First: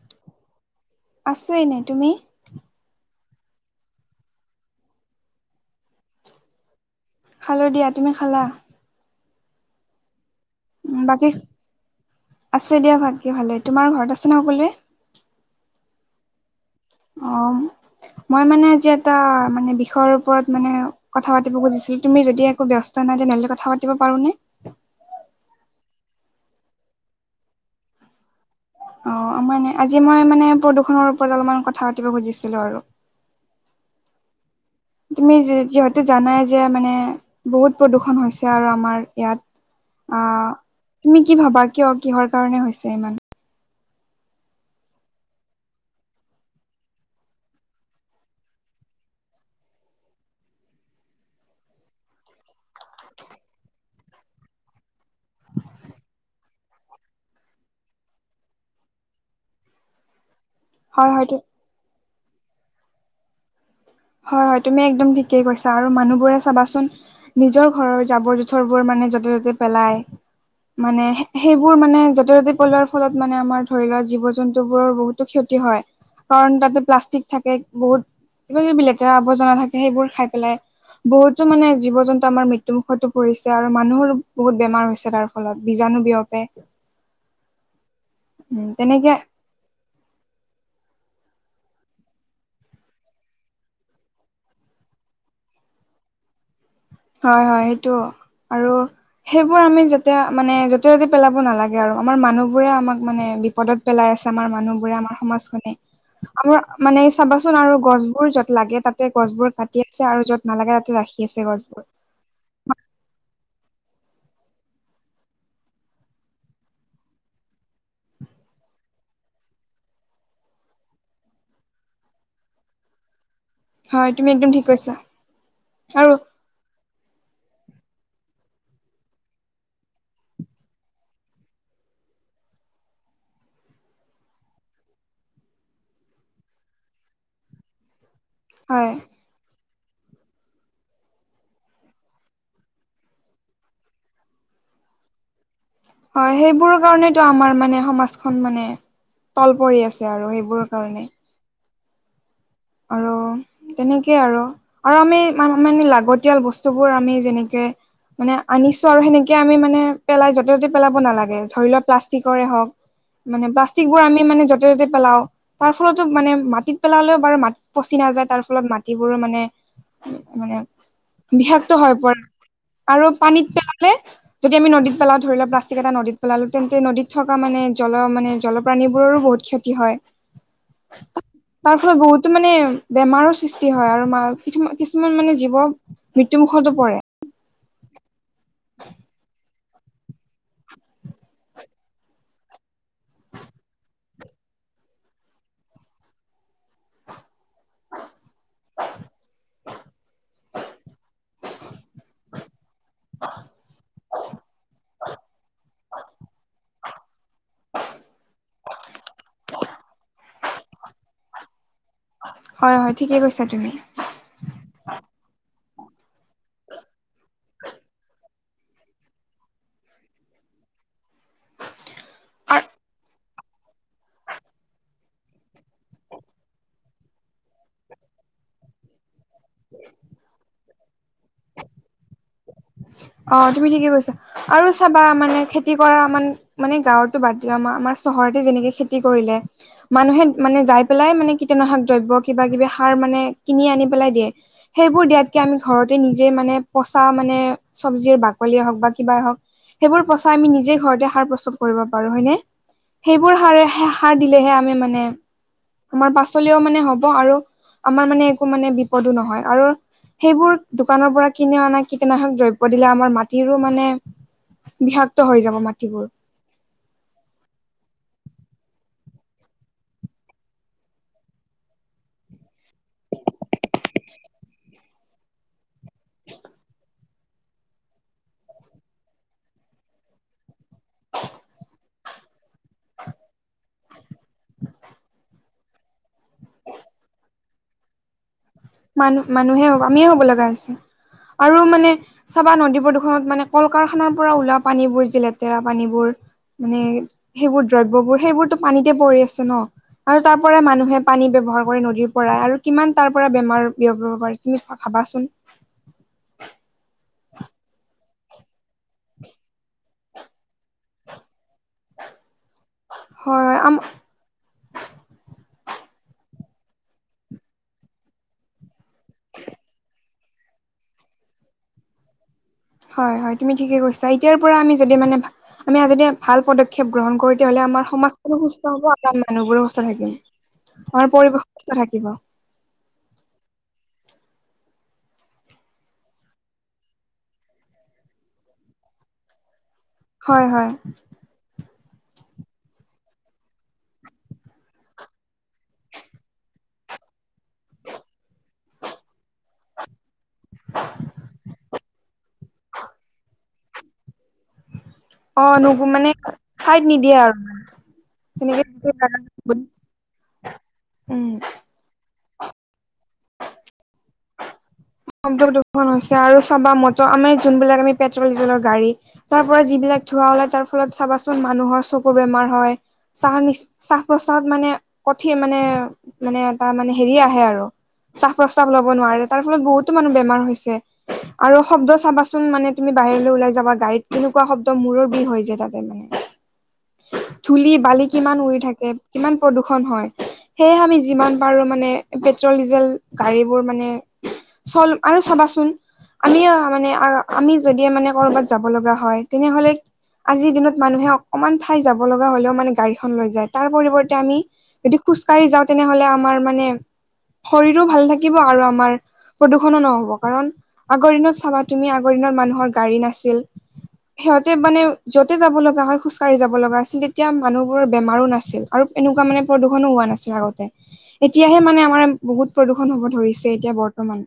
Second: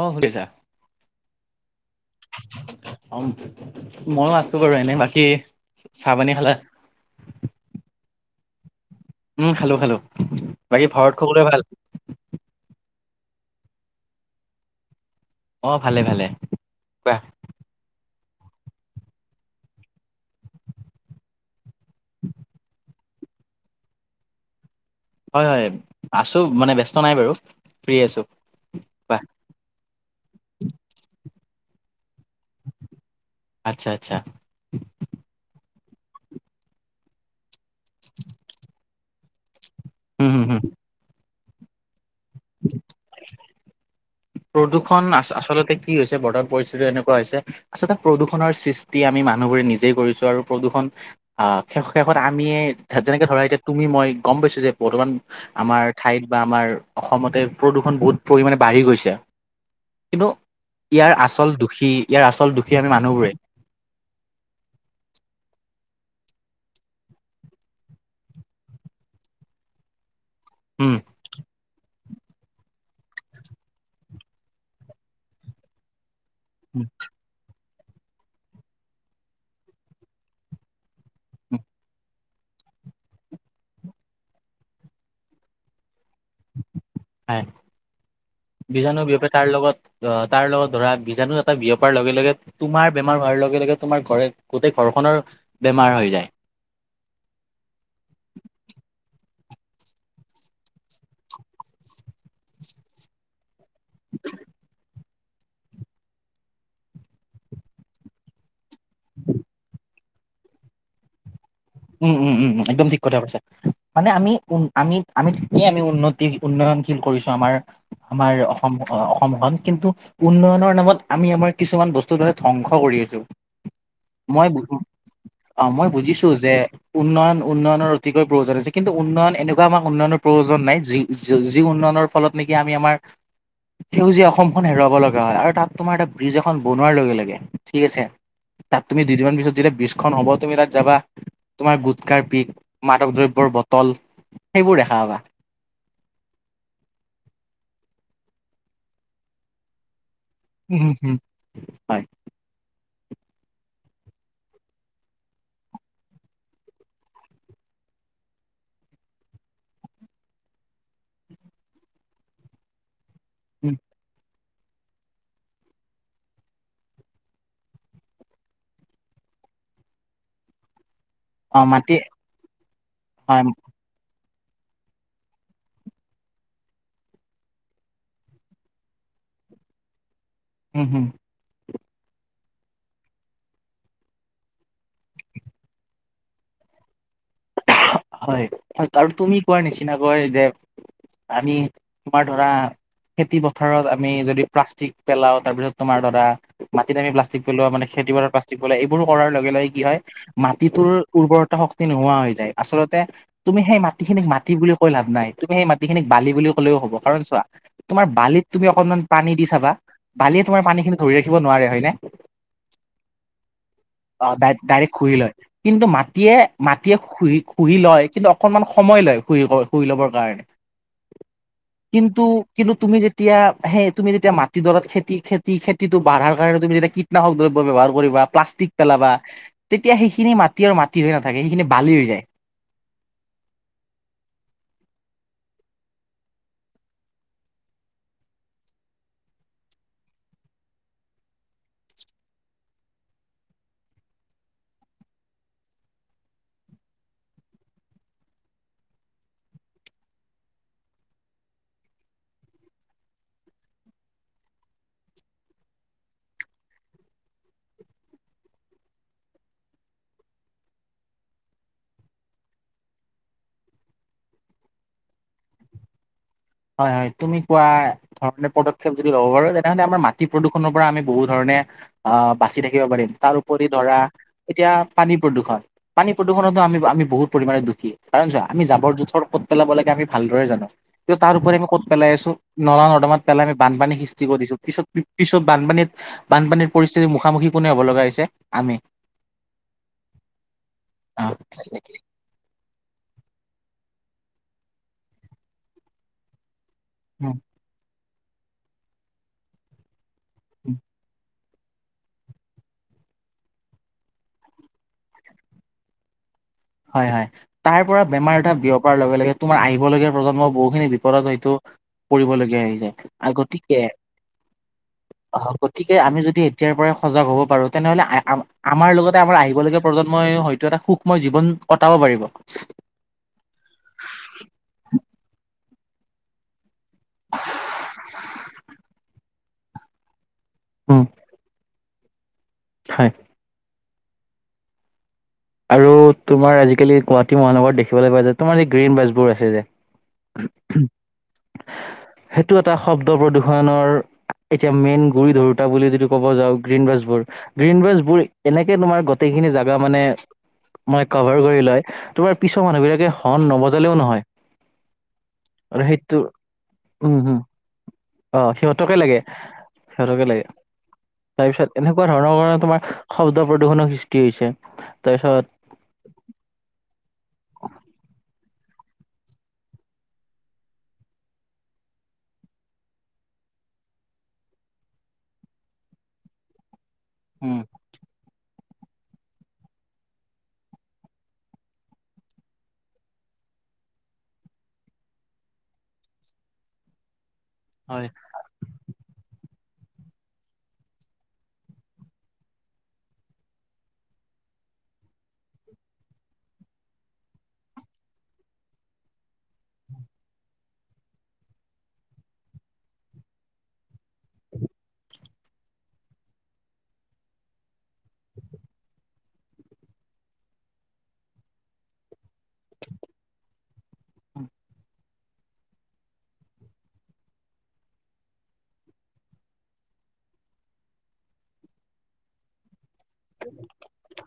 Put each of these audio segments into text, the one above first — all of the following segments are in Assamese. অ, সুধিছা। আছো এনেই তুমি অ, ময়ো আছো বাৰু এনে বাকী চাহ-পানী খালে? খালো দিয়া তুমি খালা? উম, খালো খালো। ঘৰত বাকী খবৰে ভাল আছে দিয়া বাকী ভালে, তোমাৰ ঘৰত আছে ন সকলোৱে? অ, ভালে ভালে। কোৱা অ, মই মানে আজি এটা মানে বিষয়ৰ ওপৰত মানে কথা পাতিব খুজিছিলো তুমি যদি একো ব্যস্ত নাই তেনেহ'লে কথা পাতি পাৰোনে? হয় হয়, আছোঁ মানে ব্যস্ত নাই বাৰু ফ্ৰী আছোঁ। অ, মইে আজি মই মানে প্ৰদূষণৰ ওপৰত অলপমান কথা পাতিব খুজিছিলো আৰু। আচ্ছা আচ্ছা। তুমি যিহেতু জানাই যে মানে বহুত প্ৰদূ্ষন হৈছে আৰু আমাৰ ইয়াত হয়, হয়, আহ হয়। তুমি কি ভাবা কিয় কিহৰ কাৰণে হৈছে ইমান? প্ৰদূৰ্ষণ আচলতে কি হৈছে, বৰ্তমান পৰিস্থিতি এনেকুৱা হৈছে আচলতে প্ৰদূষণৰ সৃষ্টি আমি মানুহবোৰে নিজেই কৰিছো আৰু প্ৰদূষণ আহ শেষত আমিয়ে যেনেকে ধৰা এতিয়া তুমি মই গম পাইছো যে বৰ্তমান আমাৰ ঠাইত বা আমাৰ অসমতে প্ৰদূষণ বহুত পৰিমামানে বাঢ়ি গৈছে। কিন্তু হয় ইয়াৰ হয়তো আচল দুখী ইয়াৰ আচল দুখী আমি মানুহবোৰে। হয় হয়, তুমি একদম ঠিকেই কৈছা আৰু মানুহবোৰে চাবাচোন নিজৰ ঘৰৰ জাবৰ জোথৰ বোৰ মানে য'তে ত'তে পেলাই, উম মানে সেইবোৰ মানে য'তে ত'তি পলোৱাৰ ফলত মানে আমাৰ ধৰি লোৱা জীৱ জন্তু বোৰৰ বহুতো ক্ষতি হয়। কাৰণ তাতে প্লাষ্টিক থাকে বহুত কিবা কিবি লেতেৰা আৱৰ্জনা থাকে সেইবোৰ খাই পেলাই। বহুতো মানে জীৱ-জন্তু আমাৰ মৃত্যুমুখতো পৰিছে আৰু মানুহৰো বহুত বেমাৰ হৈছে, তাৰ লত, বিজাণু বিয়পে। হ, উম বিজাণু তেনেকে বিয়পি তাৰ লগত। অ, তাৰ লগত ধৰা বিজাণু এটা বিয়পাৰ লগে লগে। তোমাৰ বেমাৰ হোৱাৰ লগে লগে তোমাৰ ঘৰে গোটেই ঘৰখনৰ বেমাৰ হৈ যায়। হয় হয় সেইটো আৰু সেইবোৰ আমি যেতে মানে য'তে য'তে পেলাব নালাগে আৰু আমাৰ মানুহ বোৰে আমাক মানে বিপদত পেলাই আছে আমাৰ মানুহবোৰে আমাৰ সমাজখনে। আমাৰ মানে চাবাচোন আৰু গছবোৰ য'ত লাগে তাতে গছবোৰ কাটিয়ে থা আৰু য'ত নালাগে তাতে ৰাখি আছে গছবোৰ। উম, উম, উম, একদম ঠিক কথা কৈছে। মানে আমি উ, আমি আমিই আমি উন্নতি উন্নয়নশীল কৰিছো আমাৰ আমাৰ অসম, অসম অসমখন কিন্তু উন্নয়নৰ নামত আমি আমাৰ কিছুমান বস্তুৰ দৰে ধ্বংস কৰি আছো। হয় তুমি মই একদম ঠিক কৈছা অ, মই আৰু বুজিছো যে উন্নয়ন, উন্নয়নৰ অতিকৈ প্ৰয়োজন হৈছে, কিন্তু উন্নয়ন এনেকুৱা আমাৰ উন্নয়নৰ প্ৰয়োজন নাই যি-য-যি উন্নয়নৰ ফলত নেকি, আমি আমাৰ সেউজীয়া অসমখন হেৰুৱাব লগা হয়, আৰু তাত তোমাৰ এটা ব্ৰিজ এখন বনোৱাৰ লগে লগে ঠিক আছে তাত হয় তুমি দুদিনমান পিছত যেতিয়া ব্ৰিজখন হ'ব, তুমি তাত যাবা তোমাৰ গুটকাৰ পিক, মাদক দ্ৰব্যৰ বটল, সেইবোৰ দেখা পাবা। হয়, সেইবোৰৰ কাৰণেতো আমাৰ মানে সমাজখন মানে, তল পৰি আছে আৰু সেইব উম, উম, উম, হয়। আৰু তেনেকেই আৰু। আৰু আমি ম মানে লাগতিয়াল বস্তুবোৰ আমি যেনেকে মানে আনিছো আৰু সেনেকে আমি মানে পেলাই য'তে ত'তে পেলাব নালাগে। ধৰি লোৱা প্লাষ্টিকৰে হওক মানে প্লাষ্টিকবোৰ আমি মানে য'তে য'তে পেলাও, তাৰ ফলতো মানে মাটিত পেলালেও বাৰু মাট পচি নাযায়। তাৰ ফলত মাটিবোৰো মানে মানে অ বিষাক্ত হৈ মাটি পৰ। আৰু হয় পানীত পেলালে যদি আমি নদীত পেলাওঁ, ধৰি লোৱা প্লাষ্টিক এটা নদীত পেলালো তেন্তে নদীত থকা মানে জল মানে জলপ্ৰাণীবোৰৰো বহুত ক্ষতি হয়। হুম হুম। তাৰ ফলত বহুত টো মানে বেমাৰৰ সৃষ্টি হয়। আৰু মা কিছুমা কিছুমান মানে জীৱ মৃত্যু মুখতো পৰে। হয় হয়। কাৰণ তুমি কোৱাৰ নিচিনাকৈ যে আমি তোমাৰ ধৰা খেতি পথাৰত আমি যদি প্লাষ্টিক পেলাওঁ তাৰপিছত তোমাৰ দদা মাটিত আমি প্লাষ্টিক পেলোৱা মানে খেতি বাৰত প্লাষ্টিক পেলোৱা, এইবোৰো কৰাৰ লগে লগে কি হয় মাটিটোৰ উৰ্বৰতা শক্তি নোহোৱা হয়। আচলতে তুমি সেই মাটিখিনিক মাটি বুলি কৈ লাভ নাই। তুমি সেই মাটিখিনিক বালি বুলি ক'লেও হ'ব। কাৰণ চোৱা তোমাৰ বালিত তুমি অকনমান পানী দি চাবা। বালিয়ে তোমাৰ পানীখিনি ধৰি ৰাখিব নোৱাৰে, হয়নে? হয় হয়, ঠিকে কৈছা তুমি। অ', ডাই ডাইৰেক্ট শুহি লয়। কিন্তু মাটিয়ে মাটিয়ে শুহি শুহি লয়। কিন্তু অকনমান সময় লয় শুহি কৰ শুহি ল'বৰ কাৰণে। কিন্তু আৰু কিন্তু তুমি যে তেতিয়া সেই তুমি যেতিয়া মাটিডৰাত খেতি-খেতি-খেতিটো বাঢ়াৰ কাৰণে তুমি যেতিয়া কীটনাশক দ্ৰব্য ব্যৱহাৰ কৰিবা, প্লাছ টিক পেলাবা, তেতিয়া সেইখিনি মাটি আৰু মাটি হৈ নাথাকে, সেইখিনি বালি হৈ যায়। অ', তুমি ঠিকে কৈছা। আৰু চাবা মানে খেতি কৰা মান মানে গাঁৱৰতো বাদ দিয়া। আমাৰ-আমাৰ চহৰতে যেনেকে খেতি কৰিলে মানুহে মানে যাই পেলাই মানে কীটনাশক দ্ৰব্য কিবা-কিবি সাৰ মানে কিনি আনি পেলাই দিয়ে। সেইবোৰ দিয়াতকৈ আমি ঘৰতে নিজে মানে পচা মানে চব্জিৰ বাকলিয়ে হওক বা কিবাই হওক। সেইবোৰ পচাই আমি নিজে ঘৰতে সাৰ প্ৰস্তুত কৰিব পাৰো, হয়নে? সেইবোৰ সাৰেহে সাৰ দিলেহে আমি মানে আমাৰ পাচলিও মানে হ'ব। আৰু আমাৰ মানে একো মানে বিপদো নহয়। আৰু সেইবোৰ দোকানৰ পৰা কিনি অনা কীটনাশক দ্ৰইব ব্য দিলে আমাৰ মাটিৰো মানে বিষাক্ত হৈ যাব মাটিবোৰ। হয় হয়। তুমি কোৱা ধৰণে পদক্ষেপ যদি ল'ব পাৰো তেনেহ'লে আমাৰ মাটি প্ৰদূষণৰ পৰা আমি বহু ধৰণে অহ বাছি থাকিব পাৰিম। তাৰ উপৰি ধৰা এতিয়া পানী প্ৰদূৰষণ পানী প্ৰদূষণতো আমি-আমি বহুত পৰিমাণে দোষী। কাৰণ চোৱা আমি জাবৰ-জোথত ক'ত পেলাব লাগে আমি ভালদৰে জানো। কিন্তু তাৰোপৰি আমি ক'ত পেলাই আছো। নলা-নৰ্দমাত পেলাই আমি বানপানী সৃষ্টি কৰিছো। পিছত-পিছত বানপানীত বানপানীৰ পৰিস্থিতিৰ মুখামুখি কোনে হ'ব লগা হৈছে? আমি মানুহ মানুহে হ'ব, আমিয়ে হ'ব লগা হৈছে। আৰু মানে চাবা নদী প্ৰদূষণত মানে কল-কাৰখানাৰ পৰা ওলোৱা পানীবোৰ যে লেতেৰা পানীবোৰ মানে উম। বোৰ দ্ৰব্যবোৰ সেইবোৰতো পানীতে পৰি আছে ন। আৰু তাৰ পৰা অ মানুহে পানী ব্যৱহাৰ কৰি নদীৰ পৰাই আৰু কিমান তাৰ পৰা বেমাৰ বিয়পিব পাৰি তুমি ভাবাচোন। হয় হয়। তাৰ পৰা বেমাৰ এটা বিয়পাৰ লগে লগে তোমাৰ আহিব লগীয়া প্ৰজন্মৰ বহুখিনি বিপদত হয়তো পৰিবলগীয়া হৈ যায়। আৰু হয় আম গতিকে অ', গতিকে আমি যদি এতিয়াৰ পৰাই সজাগ হ'ব পাৰো তেনেহ'লে আমাৰ লগতে আমাৰ আহিবলগীয়া প্ৰজন্মই হয়তো এটা সুখময় জীৱন কটাব পাৰিব। হয় হয়। তুমি ঠিকে কৈছা। এতিয়াৰ পৰা আমি যদি মানে আমি যদি ভাল পদক্ষেপ গ্ৰহণ কৰো তেতিয়াহ'লে আমাৰ সমাজখনো সুস্থ হ'ব আৰু আমি মানুহবোৰো সুস্থ থাকিম। উম হয়, পৰিৱেশ [unintelligible] থাকিব। হয়। আৰু তোমাৰ আজিকালি গুৱাহাটী মহানগৰত দেখিবলৈ পাই যে, তোমাৰ যে গ্ৰীণ বাছবোৰ আছে যে। হয় হয় সেইটো এটা শব্দ প্ৰদূ্ষণৰ এতিয়া মেইন গুৰি ধৰোতা বুলি যদি ক'ব যাওঁ গ্ৰীণ বাছবোৰ, গ্ৰীণ বাছবোৰ এনেকে তোমাৰ গোটেইখিনি জাগা মানে মানে কভাৰ কৰি লয়, তোমাৰ পিছৰ মানুহ বিলাকে হৰ্ণ নবজালেও নহয়। অ', নো আৰু মানে সেইটো চাইত উম নিদিয়ে হম আৰু। অ', তেনেকে সিহঁতকে লাগে, সিহঁতকে লাগে উম তাৰপিছত এনেকুৱা ধৰণৰ কাৰণে তোমাৰ শব্দ প্ৰদূষনৰ সৃষ্টি হৈছে। তাৰপিছত দূষন হৈছে, আৰু চাবা মটৰ আমাৰ যোনবিলাক আমি পেট্ৰল ডিজেলৰ গাড়ী তাৰ পৰা যিবিলাক ধোঁৱা ওলাই, তাৰ ফলত চাবাচোন মানুহৰ চকু বেমাৰ হয়। চাহ নি শ্বাস-প্ৰশ্বাসত মানে কঠিন মানে মানে এটা মানে হেৰি আহে উম আৰু, শ্বাস-প্ৰশ্বাস লব নোৱাৰে তাৰ ফলত বহুতো মানুহ বেমাৰ হৈছে। আৰু শব্দ চাবাচোন মানে তুমি বাহিৰলৈ ওলাই যাবা গাড়ীত, কেনেকুৱা শব্দ মূৰৰ বিষ হৈ যায় তাতে মানে। ধুলি হয় বালি কিমান উৰি থাকে, কিমান প্ৰদূষন হয়। সেয়েহে আমি যিমান পাৰো মানে, পেট্ৰল ডিজেল গাড়ীবোৰ মানে চল আৰু চাবাচোন আমি মানে আমি যদি মানে কৰবাত যাব লগা হয়, তেনেহলে আজিৰ দিনত মানুহে অকণমান ঠাই যাব লগা হ'লেও মানে গাড়ীখন লৈ যায়, তাৰ পৰিৱৰ্তে আমি যদি খোজকাঢ়ি যাওঁ তেনেহলে আমাৰ মানে, শৰীৰো ভাল থাকিব আৰু আমাৰ প্ৰদূষণো নহ'ব, কাৰণ আগৰ দিনত চাবা তুমি আগৰ দিনত মানুহৰ গাড়ী নাছিল। সিহঁতে মানে যতে যাব লগা হয় খোজকাঢ়ি যাব লগা আছিল, তেতিয়া মানুহ বোৰৰ বেমাৰো নাছিল। আৰু এনেকুৱা মানে প্ৰদূষণো হোৱা নাছিল আগতে। এতিয়াহে মানে আমাৰ বহুত প্ৰদূষণ হ'ব ধৰিছে, এতিয়া বৰ্তমান।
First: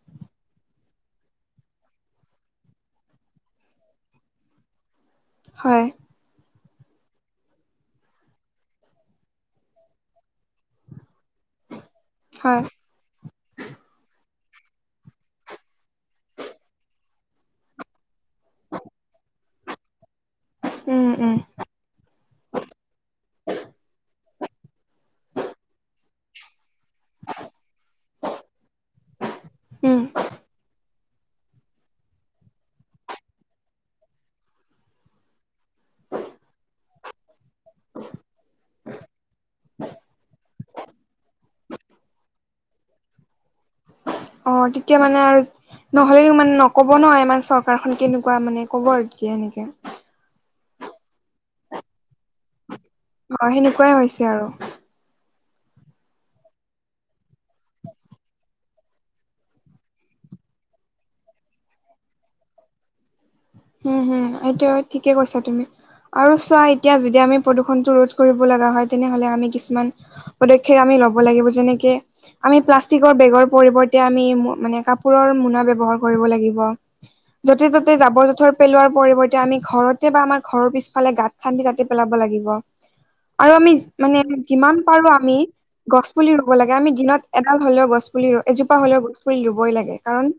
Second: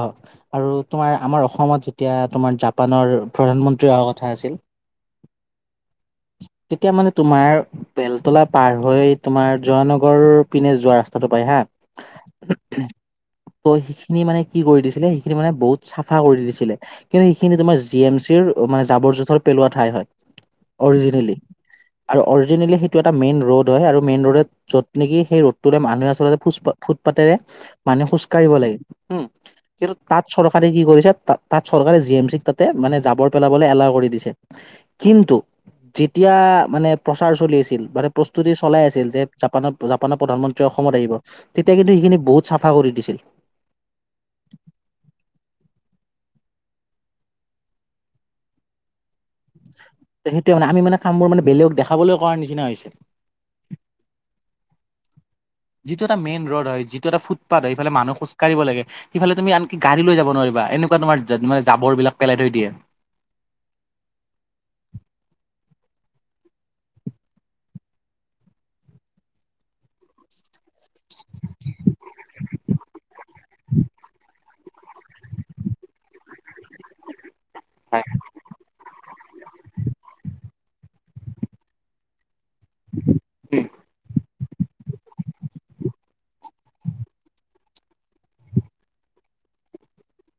অ'। আৰু তোমাৰ, আমাৰ অসমত যেতিয়া তোমাৰ জাপানৰ প্ৰধানমন্ত্ৰী অহা কথা আছিল হয়। তেতিয়া মানে তোমাৰ বেলতলা পাৰ হৈ তোমাৰ জয়ানগৰ পিনে যোৱা ৰাস্তাটো পাই হা। হয়। [inaudible] ত' সেইখিনি মানে কি কৰি দিছিলে সেইখিনি মানে বহুত চাফা কৰি দিছিলে, কিন্তু সেইখিনি তোমাৰ জি এম চি চিৰ মানে জাবৰ-জোঁথৰ পেলোৱা ঠাই হয় উম উম অৰিজিনেলি। আৰু অৰিজিনেলি সেইটো এটা মেইন ৰোড হয়, আৰু মেইন ৰোডত য'ত নেকি সেই ৰোডটোৰে মানুহে আচলতে ফুট ফুটপাতেৰে মানুহ খোজ কঢ়িব লাগে, উম কিন্তু উম তাত চৰকাৰে কি কৰিছে তাত তাত চৰকাৰে জি এম চি তাতে মানে জাবৰ পেলাবলৈ এলাও কৰি দিছে, কিন্তু এতিয়া মানে প্ৰচাৰ চলি আছিল, মানে প্ৰস্তুতি চলাই আছিল যে জাপানত জাপানৰ প্ৰধানমন্ত্ৰী অসমত আহিব, তেতিয়া কিন্তু সেইখিনি বহুত চাফা কৰি দিছিল। অ', তেতিয়া মানে আৰু নহ'লেও মানে নক'ব নহয়, ই আমাৰ চৰকাৰখন কেনেকুৱা মানে ক'ব আৰু তেতিয়া এনেকে। সেইটোৱে মানে, আমি মানে কামবোৰ মানে বেলেগক দেখাবলৈ কৰাৰ নিচিনা হৈছে। হয়, সেনেকুৱাই হৈছে আৰু। যিটো এটা মেইন ৰ'ড হয়, যিটো এটা ফুটপাত হয়। ইফালে মানুহ খোজকাঢ়িব লাগে সিফালে তুমি আনকি গাড়ী লৈ যাব নোৱাৰিবা, এনেকুৱা তোমাৰ মানে জাবৰবিলাক পেলাই থৈ দিয়ে। এইটোৱে ঠিকে কৈছা তুমি। আৰু চোৱা এতিয়া যদি আমি প্ৰদূষণটো ৰোধ কৰিব লগা হয়, তেনেহলে আমি কিছুমান পদক্ষেপ আমি লব লাগিব, যেনেকে আমি প্লাষ্টিকৰ বেগৰ পৰিৱৰ্তে, আমি মানে কাপোৰৰ মোনা ব্যৱহাৰ কৰিব লাগিব। য'তে ত'তে জাবৰ জোথৰ পেলোৱাৰ পৰিৱৰ্তে আমি ঘৰতে বা আমাৰ ঘৰৰ পিছফালে গাঁত খান্দি তাতে পেলাব লাগিব। আৰু আমি মানে যিমান পাৰো আমি গছপুলি ৰুব লাগে আমি দিনত এডাল হ'লেও গছ পুলি ৰু এজোপা হ'লেও গছ পুলি ৰুবই লাগে। কাৰণ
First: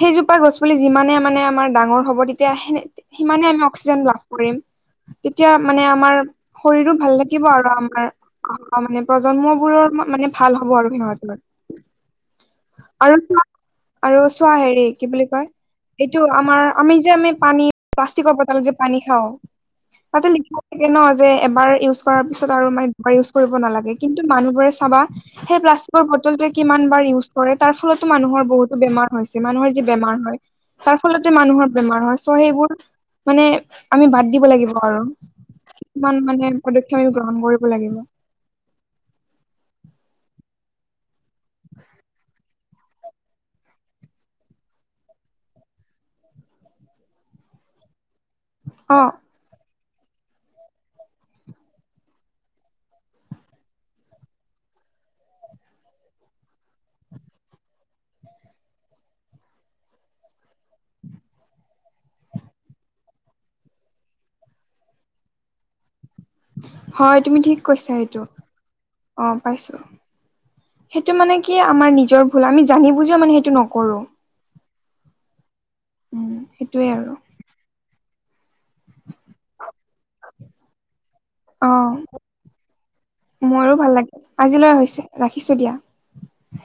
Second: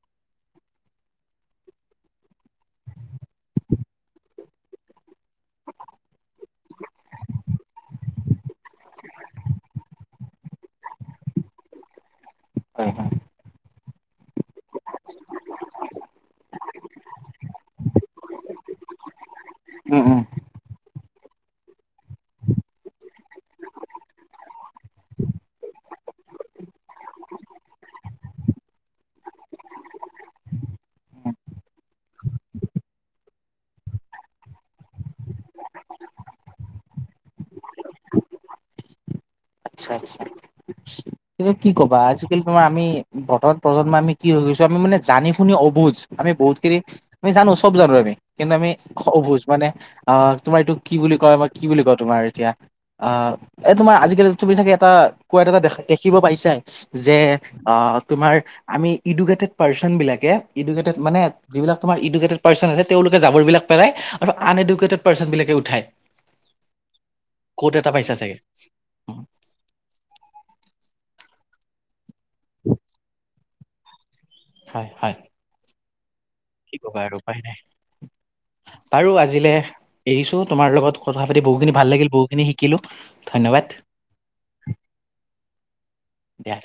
সেইজোপা গছ পুলি যিমানে মানে আমাৰ ডাঙৰ হ'ব তেতিয়া সেনে সিমানে আমি অক্সিজেন লাভ কৰিম, তেতিয়া মানে আমাৰ শৰীৰো ভাল লাগিব আৰু আমাৰ। অ' মানে নতুন প্ৰজন্মবোৰৰ মানে ভাল হ'ব আৰু সিহ'তলে। হয় হয় আৰু তোমাক আৰু চোৱা হেৰি কি বুলি কয় এইটো আমাৰ আমি যে আমি পানী প্লাষ্টিকৰ বতলত যে পানী খাওঁ, উম উম। তাতে লিখ তাকে ন যে এবাৰ ইউজ কৰাৰ পিছত আৰু মানে দুবাৰ ইউজ কৰিব নালাগে। কিন্তু মানুহবোৰে চাবা সেই প্লাষ্টিকৰ বটলটোৱে কিমান বাৰ ইউজ কৰে তাৰ ফলতো মানুহৰ বহুতো বেমাৰ হৈছে। মানুহৰ যি বেমাৰ হয় তাৰ ফলতে মানুহৰ বেমাৰ হয়। চ' সেইবোৰ মানে আমি বাদ দিব লাগিব আৰু। কিমান মানে পদক্ষেপ আমি গ্ৰহণ কৰিব লাগিব। আচ্ছা, আচ্ছা। এতিয়া কি ক'বা, আজিকালি তোমাৰ আমি বৰ্তমান প্ৰজন্ম আমি কি হৈ গৈছো, আমি মানে জানি শুনি অবুজ। আমি বহুতখিনি আমি জানো চব জানো আমি কিন্তু আমি অ অবুজ মানে। অ' তোমাৰ এইটো কি বুলি কয় মই কি বুলি কয় তোমাৰ এতিয়া অ' এ তোমাৰ আজিকালি তুমি চাগে এটা কোৱাত এটা দেখ দেখিব পাইছা যে আহ তোমাৰ আমি ইডুকেটেড পাৰ্চন বিলাকে ইডুকেটেড মানে যিবিলাক তোমাৰ পাৰ্চন আছে তেওঁলোকে জাবৰি বিলাক পেলই আৰু আন এডেটেড পাৰ্চন বিলাকে উঠাই। হয় তুমি ঠিক ক'ত কৈছা এটা পাইছা সেইটো। চাগে অ' পাইছো। সেইটো মানে কি আমাৰ নিজৰ ভুল আমি জানি বুজিও মানে সেইটো নকৰো। হয়, হয়। উম। কি ক'বা আৰু উপ উপায় নাই। বাৰু আজিলে এৰিছো তোমাৰ লগত কথা পাতি অ বহুখিনি ভাল লাগিল বহুখিনি শিকিলো ধন্যবাদ। ৰাখিছোঁ দিয়া। দিয়া।